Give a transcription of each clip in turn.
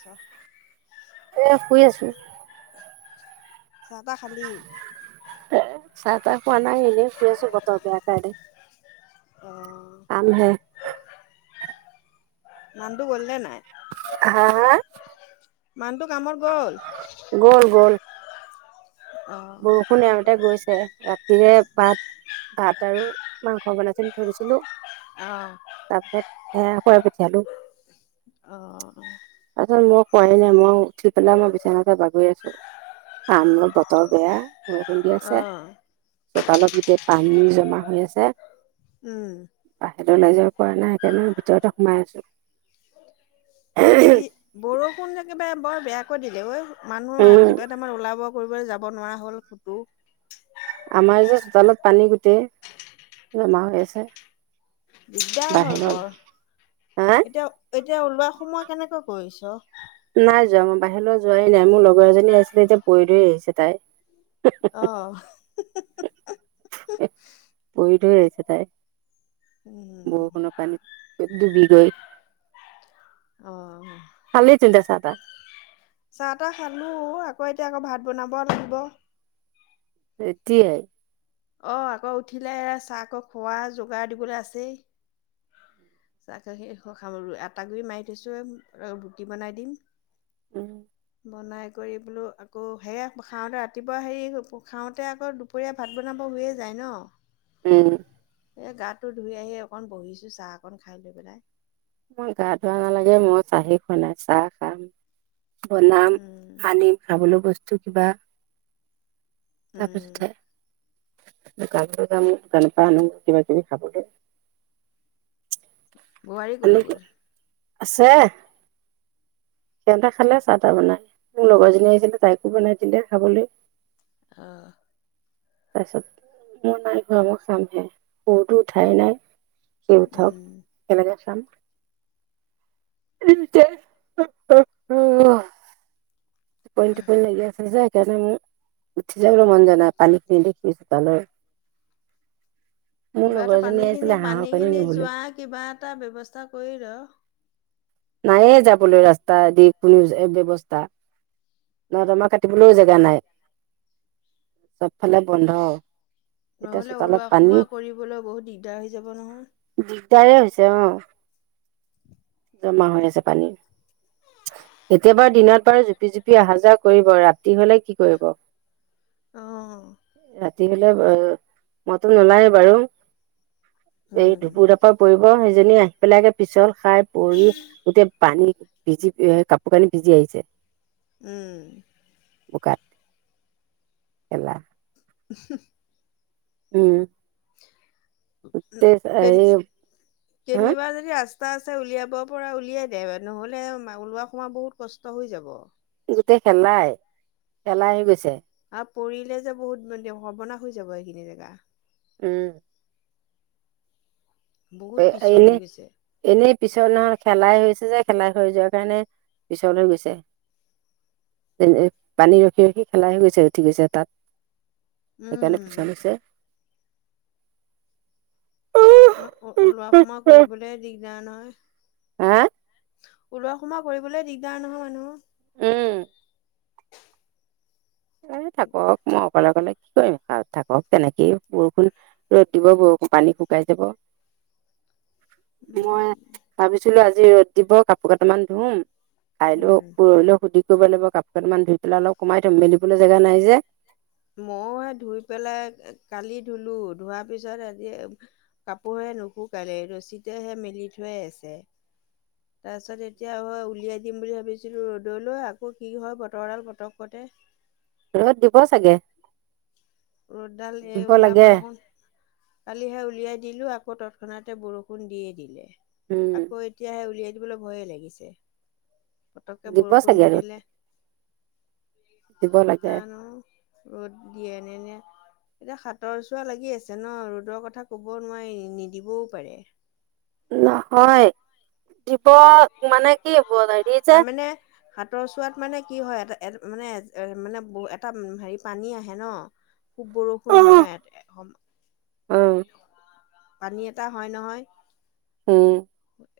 চাহ এ শুই আছো তাহ খালি এ চাহ চাহ খোৱা নাই এনেই শুই আছো বতৰ বেয়া কাৰে অ কাম হে নো গ'লে নাই হা হা মানুহটো কামত গ'ল গ'ল গ'ল অ বৰষুণ এওঁতে গৈছে ৰাতি ৰে ভাত ভাত আৰু মাংস বনাইখিনি ধৰিছিলো উম আহ হয় পালো অ হয় নাই মই উঠি পেলাই মই বিছনাতে বাগৰি আছো ক বতৰ বেয়া বলি অ আছে চোতালত গোটেই পানী জমা হৈ আছে উম তাহত ওলাই যাব পৰা নাই সেইকাৰণে ভিতৰতে সোমাই আছো যি বৰষুণ যে একেবাৰে বৰ বেয়াকৈ দিলে ঐ মানুহ উম ৰাতিপুৱা আমাৰ ওলাব কৰিবলৈ যাব নোৱাৰা হ'ল ফতো আমাৰ যে চোতালত পানী গোটেই জমা হৈ আছে দিগদাৰ হ'ল বাহিৰলৈ ওলা বৰ হা এতিয়া এতিয়া ওলোৱা সময় কেনেকৈ কৰিছ নাই যোৱা মই বাহিৰলৈ যোৱাই নাই মোৰ লগৰ এজনী আছিলে এতিয়া পৰি ধৈ আহিছে তাই আহ পৰিটো হৈ গছে তাই উম বহোনো কান ডুবি গৈ অ চালি চিন্তা চাৰটাা চাহ তাহ খালো আকৌ এতিয়া আকৌ ভাত বনাব লাগিব তেতিয়াই অ আকৌ উঠিলে চাহ আকৌ খোৱা যোগাৰ দিবলৈ আছেই আটা গুৰি মাৰি থৈছো ৰুকি বনাই দিম উম বনাই কৰি বোলো আকৌ সেয়া খাওঁতে ৰাতিপুৱা হেৰি খাওঁতে আকৌ দুপৰীয়া ভাত বনাব হৈয়ে যায় ন উম এই গাটো ধুই আহি অকণ বহিছো চাহ অকণ খাই লৈ পেলাই মই গা ধোৱা নালাগে মই চাহি খোৱা নাই চাহ খাম বনাম উম আনিম খাবলৈ বস্তু কিবা তাৰপ এঠ উম ক যাম গান পা আনো কিবা কিবি খাবলৈ বোৱাৰী আনি ক'লগ'ল আছে সিহঁতে খালে চাহ তাহ বনাই মোৰ লগৰজনী আহিছিলে তাইকো বনাই দিলে খাবলৈ আহ তাৰপিছত মোৰ নাই ঘৰা মৰ খামহে সৰুতো উঠাই নাই স উঠও কেনেকে খাম পই পই লাগি আছে য সেইকাৰণে মোৰ উঠি যাবলৈ মন জ নাই পানী খিনি দেখি চোতালৰ মোৰ কিবা এটা লগৰজনী পানী খিনি আহিছিলে হাঁহৰ পানী খিনি নিবলৈ যোৱা কিবা এটা ব্য্ৱস্থা কৰি ৰ নাইয়ে যাবলৈ ৰাস্তা দি কোনো ব্যৱস্থা নহ তমাৰ কাটিবলৈও জেগা নাই চবফালে বন্ধ এতিয়া নহলে চোতালত ওলোৱা পানী সোমোৱা কৰিবলৈ বহুত দিগদাৰ হৈ যাব নহয় দিগদাৰে হৈছে অ জমা হৈ আছে পানীৰ এতিয় বাৰ দিনত বাৰু জুপি জুপি অহা যোৱা কৰিব ৰাতি হলে কি কৰিব অঁ ৰাতি হলে মইতো নোলায় বাৰু এই উম ধুপুৰতাৰ পৰা পৰিব সেইজনী আহি পেলাই আগে পিছল খাই পৰি গোটেই পানী ভিজি কাপোৰ কানি ভিজি আহিছে উম বোকাত খেলা উম তে কে এই হা নিবাজ আ ৰাস্তা আছে উলিয়াব পৰা উলিয়াই দে নহ'লে ওলোৱা সময় বহুত কষ্ট হৈ যাব গোটেই খেলাই খেলাই আহি গৈছে পৰিলে যে বহুত মান সৰ্বনা হৈ যাব এইখিনি জেগা উম এ বহুত পিছল হৈ এনেই গৈছে এনে পিছৰ নহয় খেলাই হৈছে যে খেলাই হৈ যোৱাৰ কাৰণে পিছল হৈ গৈছে যেনে পানী ৰখি ৰখি খেলাই হৈ গৈছে উঠি গৈছে তাত এেইকাৰনেে উম পিচালিছে মানে লোৱা সোমোৱা কৰিবলে দিগদাৰ নহয় হা ওলোৱা সোমোৱা কৰিবলৈ দিগদাৰ নহয় মানুহ উম এ থাকক মই অকলে অকলে কি কৰিম খ থাকক তেনেকেই বৰষুণ ৰ'দ দিব বষ পানী শুকাই যাব মই উম ভাবিছিলো আজি ৰ'দ দিব কাপোৰ কেইটামান ধুম কাইলৈ উম, পৰহিলৈও সুধি কৰিব লাগিব কাপোৰ কাপান ধুই পেলাই অলপ কোমাই থম মেলিবলৈ জেগা নাই যে ময় স ধুই পেলাই কালি ধুলো ধোৱাৰ পিছত এ কাপোৰহে নুশুোকে ৰচীতেহে মেলি থৈ আছে তাৰ পিছত এতিয়া হয় উলিয়াই দিম বুলি ভাবিছিলো ৰ'দলৈ আকৌ কি হয় বতৰডাল পতককতে ৰ'দ দিব চাগে ৰ'দডাল এই দিব লাগে ওলাবখোন কালিহে উলিয়াই দিলো আ আকৌ তৎক্ষণাতে বৰষুণ দিয়ে দিলে উম আকৌ এতিয়াাহে উলিয়াই দিবলৈ ভয়ে লাগিছে পতককৈ দিব বৰষুণ চাগে দি ৰ'দ দিলে দিব লাগে তানো ৰ'দ দিয়েনে ন এতিয়া হাতৰ চোৱা লাগি আছে ন ৰ'দৰ কথা কব নোৱাৰি নিদিবও পাৰে নহয় দিব মানে কি ব- হেৰি যে তাৰমানে হাতৰ চোৱাত মানে কি হয় এটা এ মানে এ মানে ব এটা হেৰি পানী আহে ন খুব বৰষুণ হয় ন ইয় অ পানী এটা হয় নহয় উম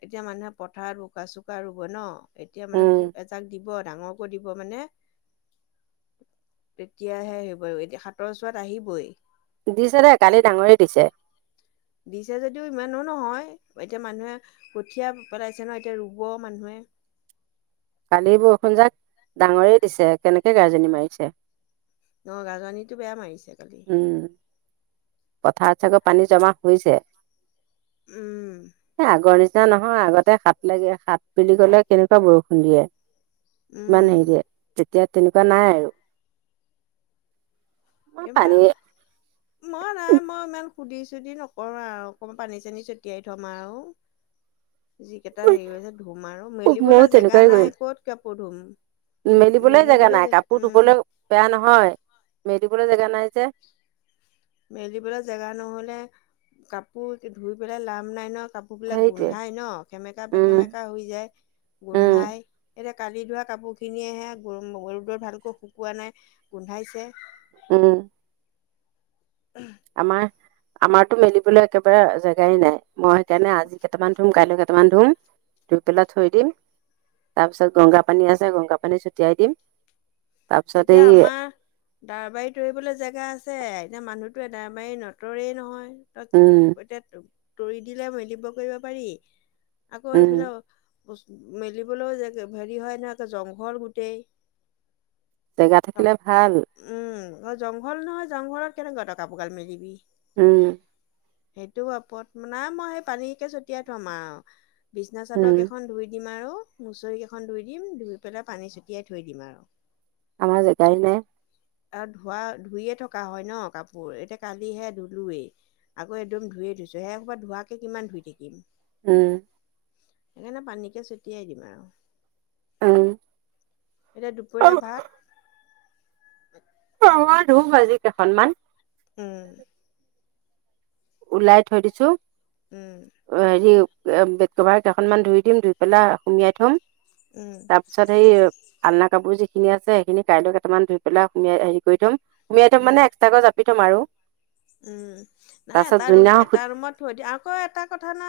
এতিয়া মানুহে পথাৰত বোকা চোকা ৰুব ন এতিয়া মানেু এজাক দিব দিব ডাঙৰকৈ দিব মানে তেতিয়াহে হ বাৰু এতিয়া সাতৰ চোৱাত আহিবই দিছে দেেই কালি ডাঙৰে দিছে দিছে যদিও ইমানো নহয় এতিয়া মানুহে কঠীয়া পেলাইছে ন এতিয়া ৰুব মানুহে কালি বৰষুণ জাক ডাঙৰেই দিছে কেনেকে গাৰ্জনী মাৰিছে ন গাজনীটো বেয়া মাৰিছে খালি পথাৰ চাকো পানী জমা হৈছে উম স আগৰ নিি নিচিনা নহয় আগতে হাত লাগে হাত বুলি ক'লে কেনেকুৱা বৰষুণ দিয়ে ইমান উম হেৰিয়ে তেতিয়া তেনেকুৱা নাই আৰু মই এইবাৰ পানী মই নে মই ইমান সুধি চুধি নকৰো আৰু অকমান পানী চানী ছটিয়াই থম আৰু যিিকেইটা হেৰিছে ধুম আৰু ময়ো মেলিবলৈ জেগা তেনেকুৱাই নাই কৰিম ক'ত কাপোৰ ধুম মেলিবলৈ জেগা নাই জে কাপোৰ উম ধুবলৈ বেয়া নহয় মেলিবলৈ জোগা নাই বাই যে মেলিবলৈ জেগা নহ'লে কাপোৰ ধুই পেলাই লাম লাইনত কাপোৰবিলাক সেইটোৱে গোন্ধাই ন খেমেকা উম, বেখেমেকা হৈ যায় উম, গোন্ধাই এতিয়া কালি ধোৱা কাপোৰ খিনিয়েহে ৰদৰ ভালকৈ শুকোৱা নাই গোন্ধাইছে অ আম আমাৰতো মেলিবলৈ একেবাৰে জেগাই নাই মই সেইকাৰণে আজি কেইটামান ধুম কাইলৈ কেইটামান ধুম ধুই পেলাই থৈ দিম তাৰপিছত গংগা পানী আছে গংগা পানী ছটিয়াই দিম তাৰ পিছত এতিয়া এই আমাৰ দাৰবাৰী তৰিবলৈ জেগা আছে এতিয়া মানুহ এদাই বাৰী নটৰে নহয় ত উম, এতিয়া তৰি দিলে মদিব্য কৰিব পাৰি আকৌ উম, এইফালে মেলিবলৈও হেৰি হয় নহে জংঘল গোটেই জেগা থাকিলে ভাল অ জংঘল নহয় জংঘলত কেনেকুৱা টকা পোকাল মেলিবি উম সেইটো ওপৰত মানে মই সেই পানীকে ছটিয়াই থম আৰু বিছনা উম চাদক এখন ধুই দিম আৰু মুচৰি কেইখন ধুই দিম ধুই পেলাই পানী ছটিয়াই থৈ দিম আৰু আমাৰ জেগাই নে আৰু ধোৱা ধুইয়ে থকা হয় ন কাপোৰ এতিয়া কালিহে ধুলোৱেই আকৌ একদম ধুইে থৈছো সেই কব ধোৱাকে কিমান ধুই থাকিম উম সেইকাৰণে পানীকে ছটিয়াই দিম আৰু আহ এতিয়া দুপৰীয়া ভাত ৰ ধু আজি কেইখনমান উম ওলাই থৈ দিছো উম হেৰি বেড কভাৰ কেইখনমান ধুই দিম ধুই পেলাই সুমিয়াই থম উম তাৰপিছত সেই আলনা কাপোৰ যিখিনিছে সেইখিনি কাইলৈক কটামান ধই পেলাই সমাই হেৰি কৰি থম সোমাই থ উম মানে্সট্ৰ গছজপি ম আৰু উম নাই তাৰপাছত এটা ৰুম যোনদিনাখন এটা সু ৰুমত থৈ দিিয় আকৌ এটা কথা না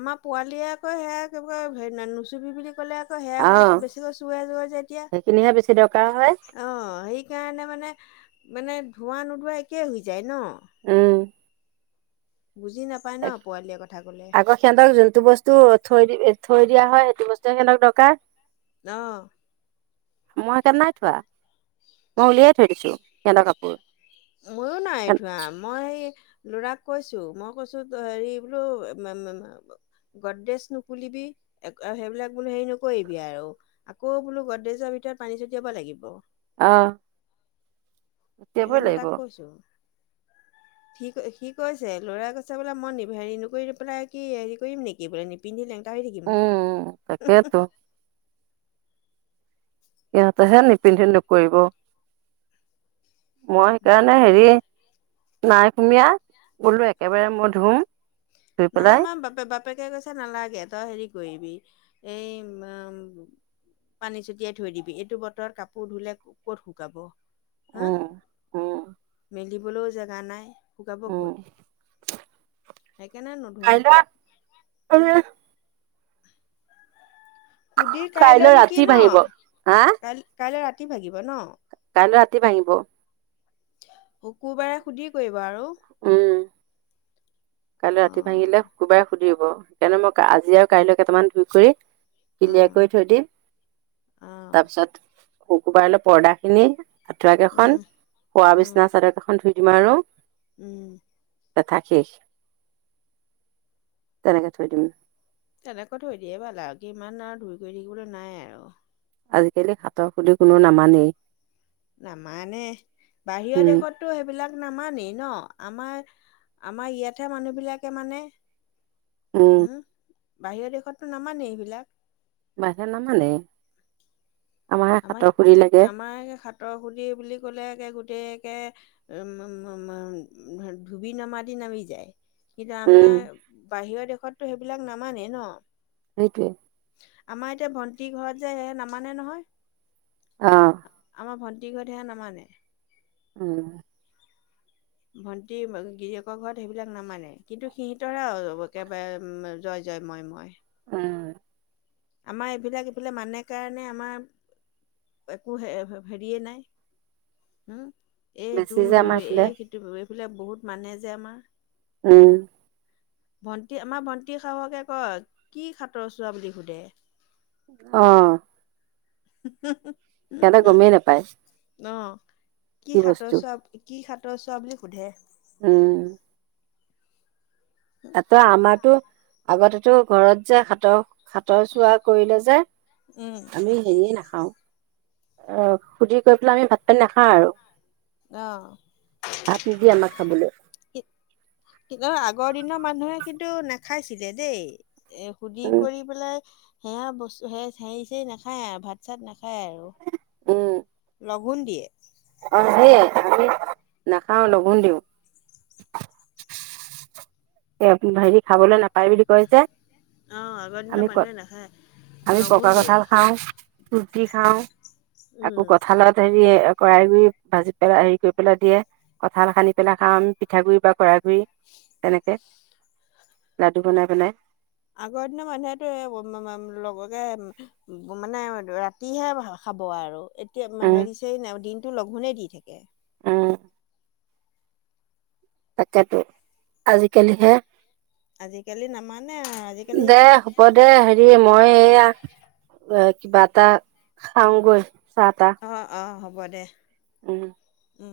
আমাৰ পোৱালিয়ে আকৌ সেয়া হ নুচুবি বুলি কলে আকৌ অ সেয়াোৰ বেছিকৈ চুৱে জ যে এতিয়া সেইখিনিহে বেছি দৰকাৰ হয় অ সেইকাৰণে মানে মানে ধৱা নোধোৱা একে হৈ যায় ন উম বুজি নাপায় ন পোৱালীয়ে কথা ক'লে আকৌ সিহঁতক যোনটো বস্তু থৈ দিবি থৈ দিয়া হয় সেইটো বস্তুে সক দৰকাৰ ন মই একণ নাই থোৱা মই উলিয়াই থৈ দিছো সিহঁতৰ কাপোৰ ময়ো নাইঠোৱাা মই ল'ৰাক কৈছো মই কৈছো হেৰি বোলো গদদেশ নুকুলিবি সেইবিলাক বোলো হেৰি নকৰিবিি আৰু আকৌ বোলো গদেজৰ ভিতৰত পানী ছটিয়াব লাগিব আহ উলিয়াবই সেইকাৰণে লাগিব তাক কৈছোঁ সি সি কৈছে ল'ৰাই কৈছে বোলে মই হেৰি নকৰি পেলাই কি হেৰি কৰিম নেকি বোলে নিপিন্ধিলে তাই থাকিম উম তাকেতো সিহঁতেহে নিপিন্ধি নকৰিব মই সেইকাৰণে হেৰি নাই সুমিয় গলো একেবাৰে মই ধুম ধুই নাই পেলাই মাৰ বাপে বাপেকে কৈছে নালাগে তই হেৰি কৰিবিবি এই ম পানী ছটিয়াই থৈ দিবি এইটো বতৰ কাপোৰ ধুলে ক'ত শুকাব হা উম উম মেলিবলৈও জেগা নাই শুকাব উম ক'ত সেইকাৰণে নুধো কল উ সুধিৰ কাইলৈ নেকি ৰাতি ন ভাঙিব হা কাই কাইলৈ ৰাতি ভাগিব ন কাই ৰাতি ভাঙিব শুকুৰবাৰে সুধি কৰিবা আৰু উম অ কাইলৈ ৰাতি ভাঙিলে শুকুৰবাৰে সুধিব সেইকাৰণে মই আজি আৰু কাইলৈ কেইটামান ধুই কৰি অ কলিয়াৰ কৰি থৈ দিম অ তাৰপিছত শুকুবাৰল পৰ্দা খিনি আঠুৱৰা উম কেইখন খোৱা উম বিচনা চাদৰ কেইখন ধুই দিম আৰু উম লঠ শেষ তেনেকে থৈ দিম তেনেকৈ থৈ দিয়ে ভাল আৰু কি ইমান আৰু ধুই কৰি থাকিবলৈ নাই আৰু আজিকালি হাতৰ খুুলি কোনো নামানেই নামানে বাহিৰৰ উম দেশতো সেইবিলাক নামানেই ন আমাৰ আমাৰ ইয়াতহে মানুহ বিলাকে মানে উম হম বাহিৰৰ দেশততো নামানেই এইবিলাক বা নামানে আমাৰহে আমাৰ হাতৰ খুলি লাগে আমাৰ সাতৰ সুধি বুলি ক'লে গ [unintelligible] ধুবি নামা দি নামি যায় উম [unintelligible] বাহিৰৰ দেশতো সেইবিলাক নামানেই ন সেইটোৱে আমাৰ এতিয়া ভন্টি ঘৰত যে স নামানে নহয় আহ আমাৰ ভণ্টি ঘৰত হে নামানে উম ভন্টি গিৰিয়কৰ ঘৰত সেইবিলাক নামানে কিন্তু সিহঁতৰা একেবাৰেম জয় জয় মই মই উম আমাৰ এইবিলাক এইবিলাক মানে কাৰণে আমাৰ [unintelligible] বেছি যে আমাৰ এইফালে [unintelligible] উম ভণ্টি আমাৰ ভন্টি সাহকে কয় কি সাটৰ চোৱা বুলি সোধে আহ [unintelligible] সিহঁতে গমেই নেপায় উম অ কি সাতৰ চোৱা কি সাতৰ চোৱা বুলি সোধে উম ত আমাৰতো আগতেতো ঘৰত যে সাতৰ হাতৰ চোৱা কৰিলে যে উম আমি হেৰিয়ে নাখাও অ সুধি কৰি পেলাই আমি ভাত পানী নাখাওঁ আৰু অ ভাত নিদিয়ে আমাক খাবলৈ কি আগৰ দিনৰ মান মানুহে কিন্তু নাখাইছিলে দেই এ সুধি উম কৰি পেলাই সেয়া বস্তু সে হেৰি চ নাখায় আৰু ভাত চাত নাখায় আৰু উম লগোণ দিয়ে অ সেইয়াই আমি নাখাও লগঘোণ দিওঁ এই হেৰি খাবলৈ নাপায় বুলি কৈজে অ ন মনে নহে আমি পকা কঠাল খাওঁ ৰুটি খাওঁ উম আকৌ কঠালটে দিয়ে কৰাৰাই গুৰি ভাজি পেলাই হেৰি কৰি পেলাই দিয়ে কঠ খানি পেলাই খাওঁমি পিঠাগ গুৰি বা কৰাই ওম তেনেকে লাডু বনাই পেলাই আগৰ দিনৰ মানুহেতো এ উম উম লগকে মানে ৰাতিহে খাব আৰু এতিয়া উম হেৰিছে দিনতটো লঘোণে দি থাকে উ তাকেতো আজিকালিহে আজিকালি নামানে আজিকালি দে হ'ব দে হেৰি মই এইয়া কিবা এটা খাওঁগৈ চাহ তাহ হ' গ দে উম উম